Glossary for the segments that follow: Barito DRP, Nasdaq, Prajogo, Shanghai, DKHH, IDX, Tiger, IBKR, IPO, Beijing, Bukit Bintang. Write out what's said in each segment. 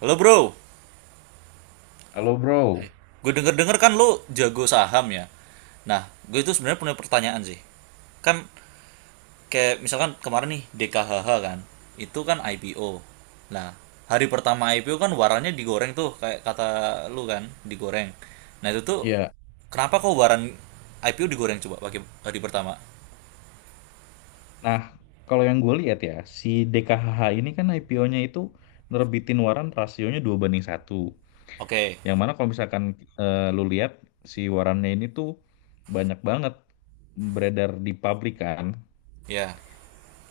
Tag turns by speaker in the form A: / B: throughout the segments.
A: Halo bro,
B: Halo bro,
A: gue denger-denger kan lo jago saham ya. Nah, gue itu sebenarnya punya pertanyaan sih. Kan kayak misalkan kemarin nih DKHH kan, itu kan IPO. Nah, hari pertama IPO kan warannya digoreng tuh kayak kata lo kan, digoreng. Nah, itu tuh
B: ya.
A: kenapa kok waran IPO digoreng coba pakai hari pertama?
B: Nah, kalau yang gue lihat ya, si DKHH ini kan IPO-nya itu nerbitin waran rasionya 2 banding satu.
A: Oke,
B: Yang mana kalau misalkan lu lihat si warannya ini tuh banyak banget beredar di publik kan.
A: ya.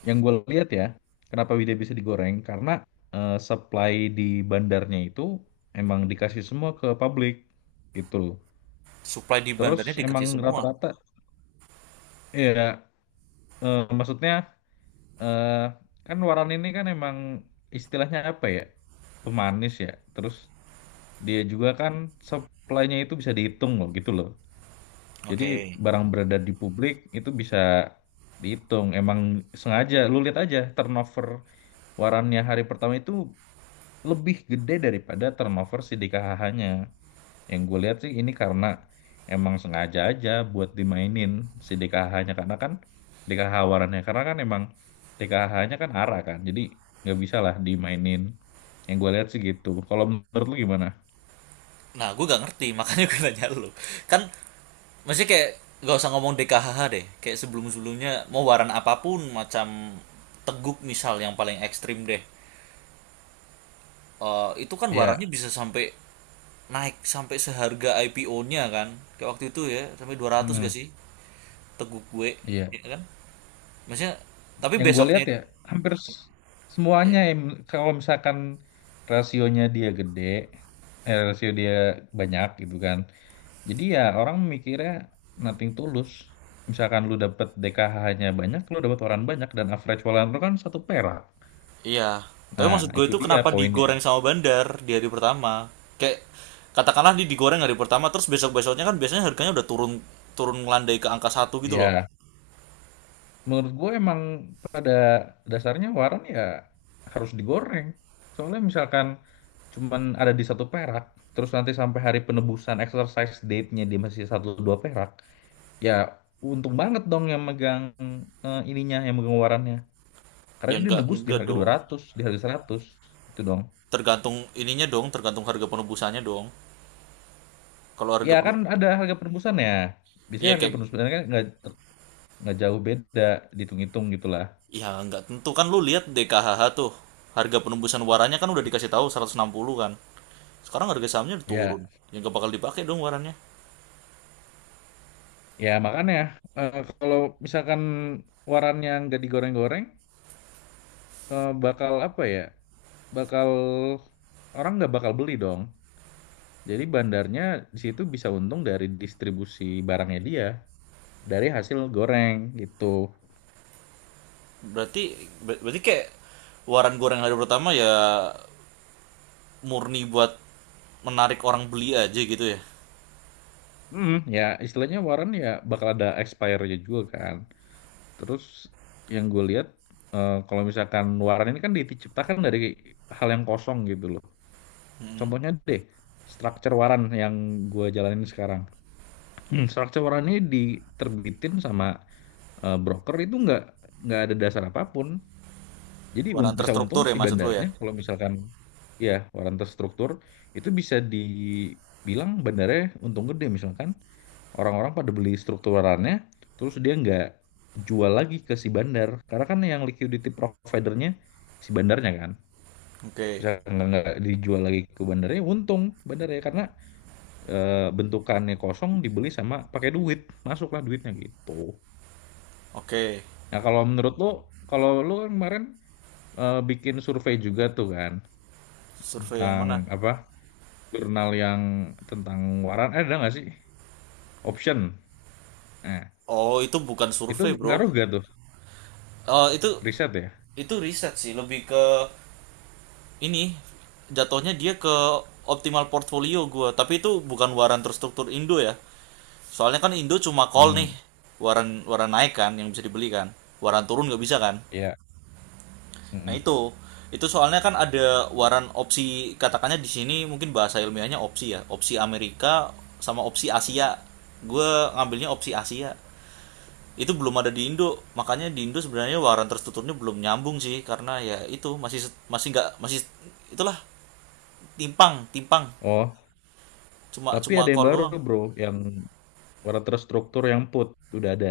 B: Yang gue lihat ya, kenapa dia bisa digoreng? Karena supply di bandarnya itu emang dikasih semua ke publik gitu.
A: Supply di
B: Terus
A: bandarnya dikasih
B: emang
A: semua.
B: rata-rata, ya maksudnya eh kan waran ini kan emang istilahnya apa ya? Pemanis ya. Terus dia juga kan supply-nya itu bisa dihitung loh gitu loh. Jadi
A: Oke.
B: barang beredar di publik itu bisa dihitung. Emang sengaja lu lihat aja turnover warannya hari pertama itu lebih gede daripada turnover si DKHH-nya. Yang gue lihat sih ini karena emang sengaja aja buat dimainin si DKH-nya, karena kan DKH warannya karena kan emang DKH-nya kan arah kan, jadi nggak bisa lah dimainin. Yang gue lihat sih gitu. Kalau menurut lu gimana?
A: Nah, gue gak ngerti, makanya gue nanya lu. Kan maksudnya kayak gak usah ngomong DKHH deh. Kayak sebelum-sebelumnya mau waran apapun macam teguk misal yang paling ekstrim deh. Eh, itu kan warannya
B: Iya.
A: bisa sampai naik sampai seharga IPO-nya kan. Kayak waktu itu ya, sampai 200
B: Hmm,
A: gak sih teguk gue, ya
B: iya.
A: kan? Maksudnya tapi
B: Yang gue
A: besoknya.
B: lihat ya hampir
A: Iya.
B: semuanya kalau misalkan rasionya dia gede, rasio dia banyak gitu kan. Jadi ya orang mikirnya nothing tulus. Misalkan lu dapet DKH-nya banyak, lu dapet waran banyak dan average waran lu kan 1 perak.
A: Iya, tapi
B: Nah,
A: maksud gue
B: itu
A: itu
B: dia
A: kenapa
B: poinnya.
A: digoreng sama bandar di hari pertama? Kayak katakanlah digoreng hari pertama, terus besok besoknya kan biasanya harganya udah turun turun ngelandai ke angka satu gitu loh.
B: Ya, menurut gue emang pada dasarnya waran ya harus digoreng. Soalnya misalkan cuman ada di 1 perak, terus nanti sampai hari penebusan exercise date-nya dia masih satu dua perak, ya untung banget dong yang megang ininya, yang megang warannya.
A: Ya
B: Karena dia nebus di
A: enggak
B: harga dua
A: dong.
B: ratus, di harga 100, gitu dong.
A: Tergantung ininya dong, tergantung harga penebusannya dong. Kalau harga
B: Ya kan
A: penu-
B: ada harga penembusan ya. Biasanya
A: iya
B: harga
A: kayak
B: penembusan kan nggak nggak jauh beda, dihitung-hitung gitulah.
A: ya enggak tentu kan lu lihat DKHH tuh harga penembusan warannya kan udah dikasih tahu 160 kan. Sekarang harga sahamnya udah turun.
B: Ya,
A: Ya enggak bakal dipakai dong warannya.
B: ya makanya kalau misalkan warannya nggak digoreng-goreng, bakal apa ya? Bakal orang nggak bakal beli dong. Jadi bandarnya di situ bisa untung dari distribusi barangnya dia, dari hasil goreng gitu.
A: Berarti berarti kayak waran goreng hari pertama ya murni buat menarik orang beli aja gitu ya.
B: Hmm, ya istilahnya waran ya bakal ada expire-nya juga kan. Terus yang gue lihat kalau misalkan waran ini kan diciptakan dari hal yang kosong gitu loh.
A: Mm-mm.
B: Contohnya deh, structure waran yang gue jalanin sekarang. Structure waran ini diterbitin sama broker itu nggak ada dasar apapun. Jadi
A: Barang
B: bisa untung
A: terstruktur ya
B: si
A: maksud lo ya.
B: bandarnya kalau misalkan ya waran terstruktur itu, bisa dibilang bandarnya untung gede misalkan. Orang-orang pada beli strukturannya, terus dia nggak jual lagi ke si bandar. Karena kan yang liquidity providernya si bandarnya kan.
A: Oke.
B: Bisa nggak dijual lagi ke bandarnya, untung bandarnya. Karena bentukannya kosong dibeli sama pakai duit. Masuklah duitnya gitu.
A: Oke.
B: Nah kalau menurut lo, kalau lo kan kemarin bikin survei juga tuh kan.
A: Survei yang
B: Tentang
A: mana?
B: apa, jurnal yang tentang waran. Eh, ada nggak sih? Option. Nah,
A: Oh, itu bukan
B: itu
A: survei, Bro.
B: ngaruh gak tuh,
A: Oh, itu
B: riset ya?
A: itu riset sih, lebih ke ini jatuhnya dia ke optimal portfolio gua, tapi itu bukan waran terstruktur Indo ya. Soalnya kan Indo cuma call nih.
B: Hmm,
A: Waran waran naik kan yang bisa dibeli kan. Waran turun nggak bisa kan?
B: iya.
A: Nah
B: Mm-mm.
A: itu soalnya kan ada waran opsi katakannya di sini mungkin bahasa ilmiahnya opsi ya, opsi Amerika sama opsi Asia. Gue ngambilnya opsi Asia. Itu belum ada di Indo, makanya di Indo sebenarnya waran tertuturnya belum nyambung sih karena ya itu masih masih nggak masih itulah timpang timpang
B: Oh,
A: cuma
B: tapi
A: cuma
B: ada yang
A: call
B: baru
A: doang.
B: bro, yang warna terstruktur yang put udah ada.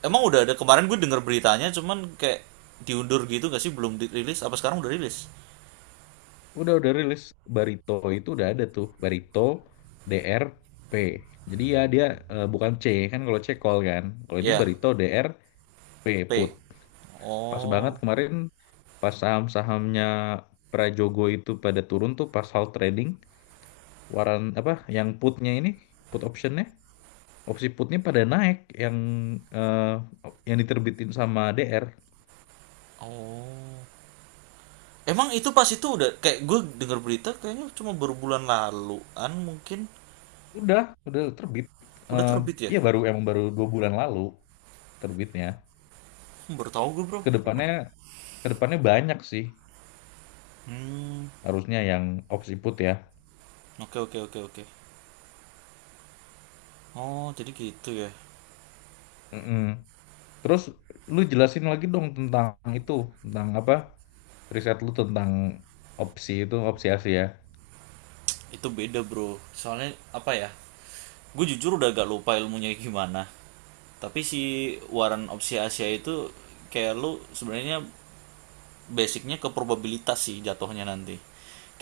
A: Emang udah ada kemarin gue denger beritanya cuman kayak diundur gitu gak sih belum dirilis apa sekarang udah rilis?
B: Udah rilis Barito itu, udah ada tuh Barito DRP. Jadi ya dia bukan C kan, kalau C call kan. Kalau ini
A: Ya,
B: Barito DRP
A: P.
B: put. Pas banget
A: Oh.
B: kemarin pas saham-sahamnya Prajogo itu pada turun tuh, pas hal trading waran apa yang putnya ini, put optionnya, opsi putnya pada naik, yang eh, yang diterbitin sama DR.
A: Oh. Emang itu pas itu udah kayak gue denger berita kayaknya cuma baru bulan laluan mungkin
B: Udah, udah terbit.
A: udah
B: Eh,
A: terbit ya?
B: Iya baru, emang baru 2 bulan lalu terbitnya.
A: Hmm, baru tahu gue bro.
B: Kedepannya, kedepannya banyak sih
A: Hmm,
B: harusnya yang opsi put ya.
A: oke oke oke oke. Oh jadi gitu ya?
B: Mm-mm. Terus lu jelasin lagi dong tentang itu, tentang apa riset lu tentang opsi itu, opsi Asia.
A: Itu beda bro. Soalnya apa ya? Gue jujur udah agak lupa ilmunya gimana. Tapi si waran opsi Asia itu kayak lu sebenarnya basicnya ke probabilitas sih jatuhnya nanti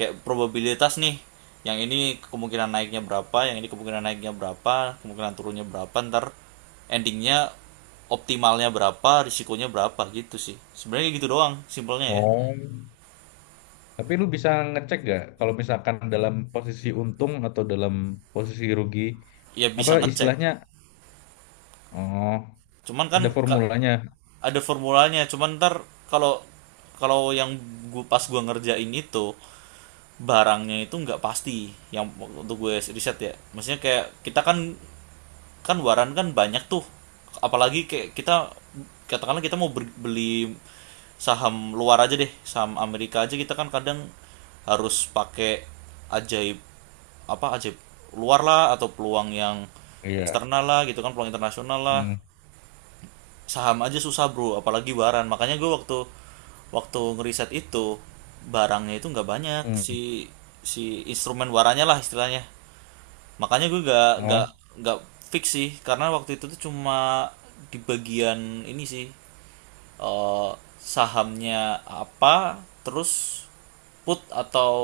A: kayak probabilitas nih yang ini kemungkinan naiknya berapa yang ini kemungkinan naiknya berapa kemungkinan turunnya berapa ntar endingnya optimalnya berapa risikonya berapa gitu sih sebenarnya gitu doang simpelnya ya.
B: Oh. Tapi lu bisa ngecek gak kalau misalkan dalam posisi untung atau dalam posisi rugi,
A: Ya
B: apa
A: bisa ngecek
B: istilahnya? Oh,
A: cuman kan
B: ada formulanya.
A: ada formulanya cuman ntar kalau kalau yang gua pas gua ngerjain itu barangnya itu nggak pasti yang untuk gue riset ya maksudnya kayak kita kan kan waran kan banyak tuh apalagi kayak kita katakanlah kita mau beli saham luar aja deh saham Amerika aja kita kan kadang harus pakai ajaib apa ajaib luar lah atau peluang yang
B: Iya.
A: eksternal lah gitu kan peluang internasional lah
B: Mm.
A: saham aja susah bro apalagi waran makanya gue waktu waktu ngeriset itu barangnya itu nggak banyak si
B: Mm.
A: si instrumen warannya lah istilahnya. Makanya gue gak gak
B: Oh.
A: gak fix sih karena waktu itu tuh cuma di bagian ini sih eh, sahamnya apa terus put atau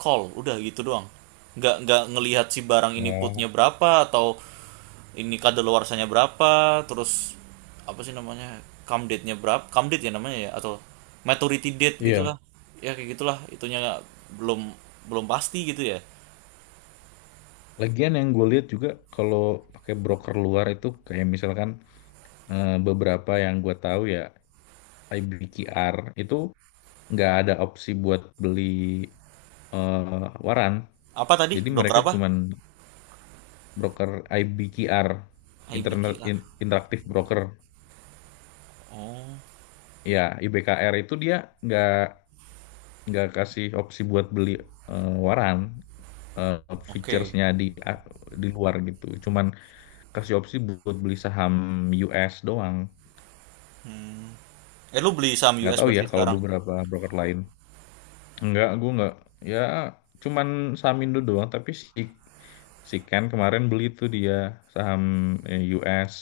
A: call udah gitu doang. Nggak ngelihat si barang ini putnya
B: Oh.
A: berapa atau ini kadaluarsanya berapa terus apa sih namanya come date-nya berapa come date ya namanya ya atau maturity date gitulah
B: Iya,
A: ya kayak gitulah itunya belum belum pasti gitu ya
B: lagian yang gue lihat juga kalau pakai broker luar itu kayak misalkan beberapa yang gue tahu ya, IBKR itu nggak ada opsi buat beli waran,
A: apa tadi
B: jadi
A: broker
B: mereka
A: apa
B: cuman broker. IBKR Internet
A: IBKR.
B: Interaktif Broker
A: Oh,
B: ya, IBKR itu dia nggak nggak kasih opsi buat beli waran,
A: oke.
B: featuresnya di luar gitu, cuman kasih opsi buat beli saham US doang.
A: Eh lu beli saham
B: Nggak
A: US
B: tahu ya
A: berarti
B: kalau
A: sekarang?
B: beberapa broker lain, nggak, gue nggak, ya cuman saham Indo doang. Tapi si si Ken kemarin beli tuh, dia saham US,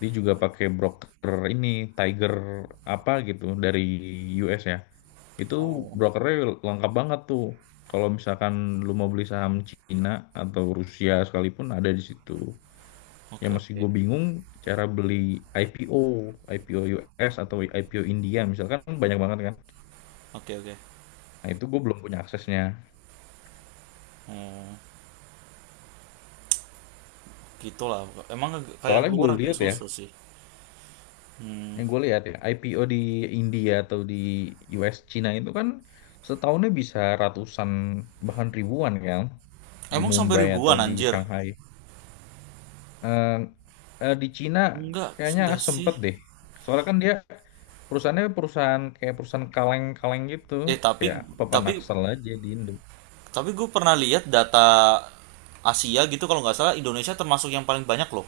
B: dia juga pakai broker ini Tiger apa gitu dari US ya, itu
A: Oh.
B: brokernya lengkap banget tuh. Kalau misalkan lu mau beli saham Cina atau Rusia sekalipun ada di situ.
A: Oke,
B: Yang masih
A: oke.
B: gue bingung, cara beli IPO, IPO US atau IPO India misalkan banyak banget kan.
A: Oke, oke.
B: Nah itu gue belum punya aksesnya.
A: Oh, gitulah. Emang kayak yang
B: Soalnya gue
A: luar agak
B: lihat ya,
A: susah sih. Hmm.
B: yang gue lihat ya IPO di India atau di US, Cina itu kan setahunnya bisa ratusan bahkan ribuan kan, di
A: Emang sampai
B: Mumbai atau
A: ribuan
B: di
A: anjir?
B: Shanghai. Eh, di Cina kayaknya
A: Enggak sih.
B: sempet deh. Soalnya kan dia perusahaannya, perusahaan kayak perusahaan kaleng-kaleng gitu,
A: Eh,
B: kayak apa
A: tapi
B: pepanaksel aja di Indo.
A: tapi gue pernah lihat data Asia gitu kalau nggak salah Indonesia termasuk yang paling banyak loh.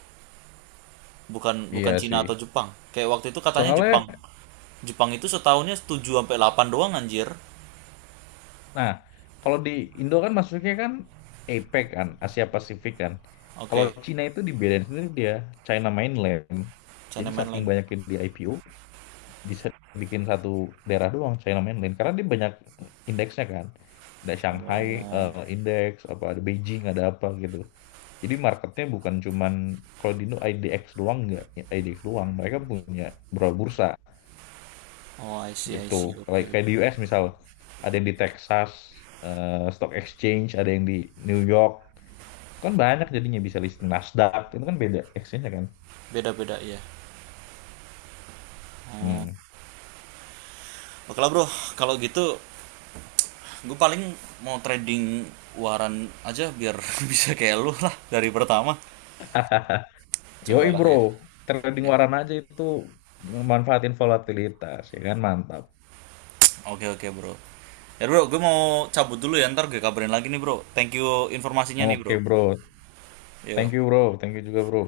A: Bukan bukan
B: Iya
A: Cina
B: sih.
A: atau Jepang. Kayak waktu itu katanya
B: Soalnya
A: Jepang. Jepang itu setahunnya 7 sampai 8 doang anjir.
B: Nah, kalau di Indo kan masuknya kan APEC kan, Asia Pasifik kan. Kalau
A: Oke,
B: Cina itu dibedain sendiri dia, China Mainland. Jadi
A: China
B: saking
A: Mainland.
B: banyaknya di IPO, bisa bikin satu daerah doang, China Mainland. Karena dia banyak indeksnya kan. Ada Shanghai
A: Oh,
B: Index, apa ada Beijing, ada apa gitu. Jadi marketnya bukan cuman kalau di Indo IDX doang, nggak, IDX doang. Mereka punya beberapa bursa
A: oh I see, I
B: gitu,
A: see. Oke,
B: kayak kayak
A: oke.
B: di US misal ada yang di Texas Stock Exchange, ada yang di New York. Itu kan banyak, jadinya bisa listing Nasdaq itu kan beda exchange kan.
A: Beda-beda ya. Oh.
B: Hmm.
A: Oke lah bro, kalau gitu gue paling mau trading waran aja biar bisa kayak lu lah dari pertama.
B: Yoi
A: Cobalah
B: bro,
A: ya.
B: trading
A: Iya.
B: waran aja itu memanfaatin volatilitas ya kan, mantap.
A: Oke, oke bro. Ya bro, gue mau cabut dulu ya, ntar gue kabarin lagi nih bro. Thank you informasinya nih bro.
B: Oke bro,
A: Yo.
B: thank you bro, thank you juga bro.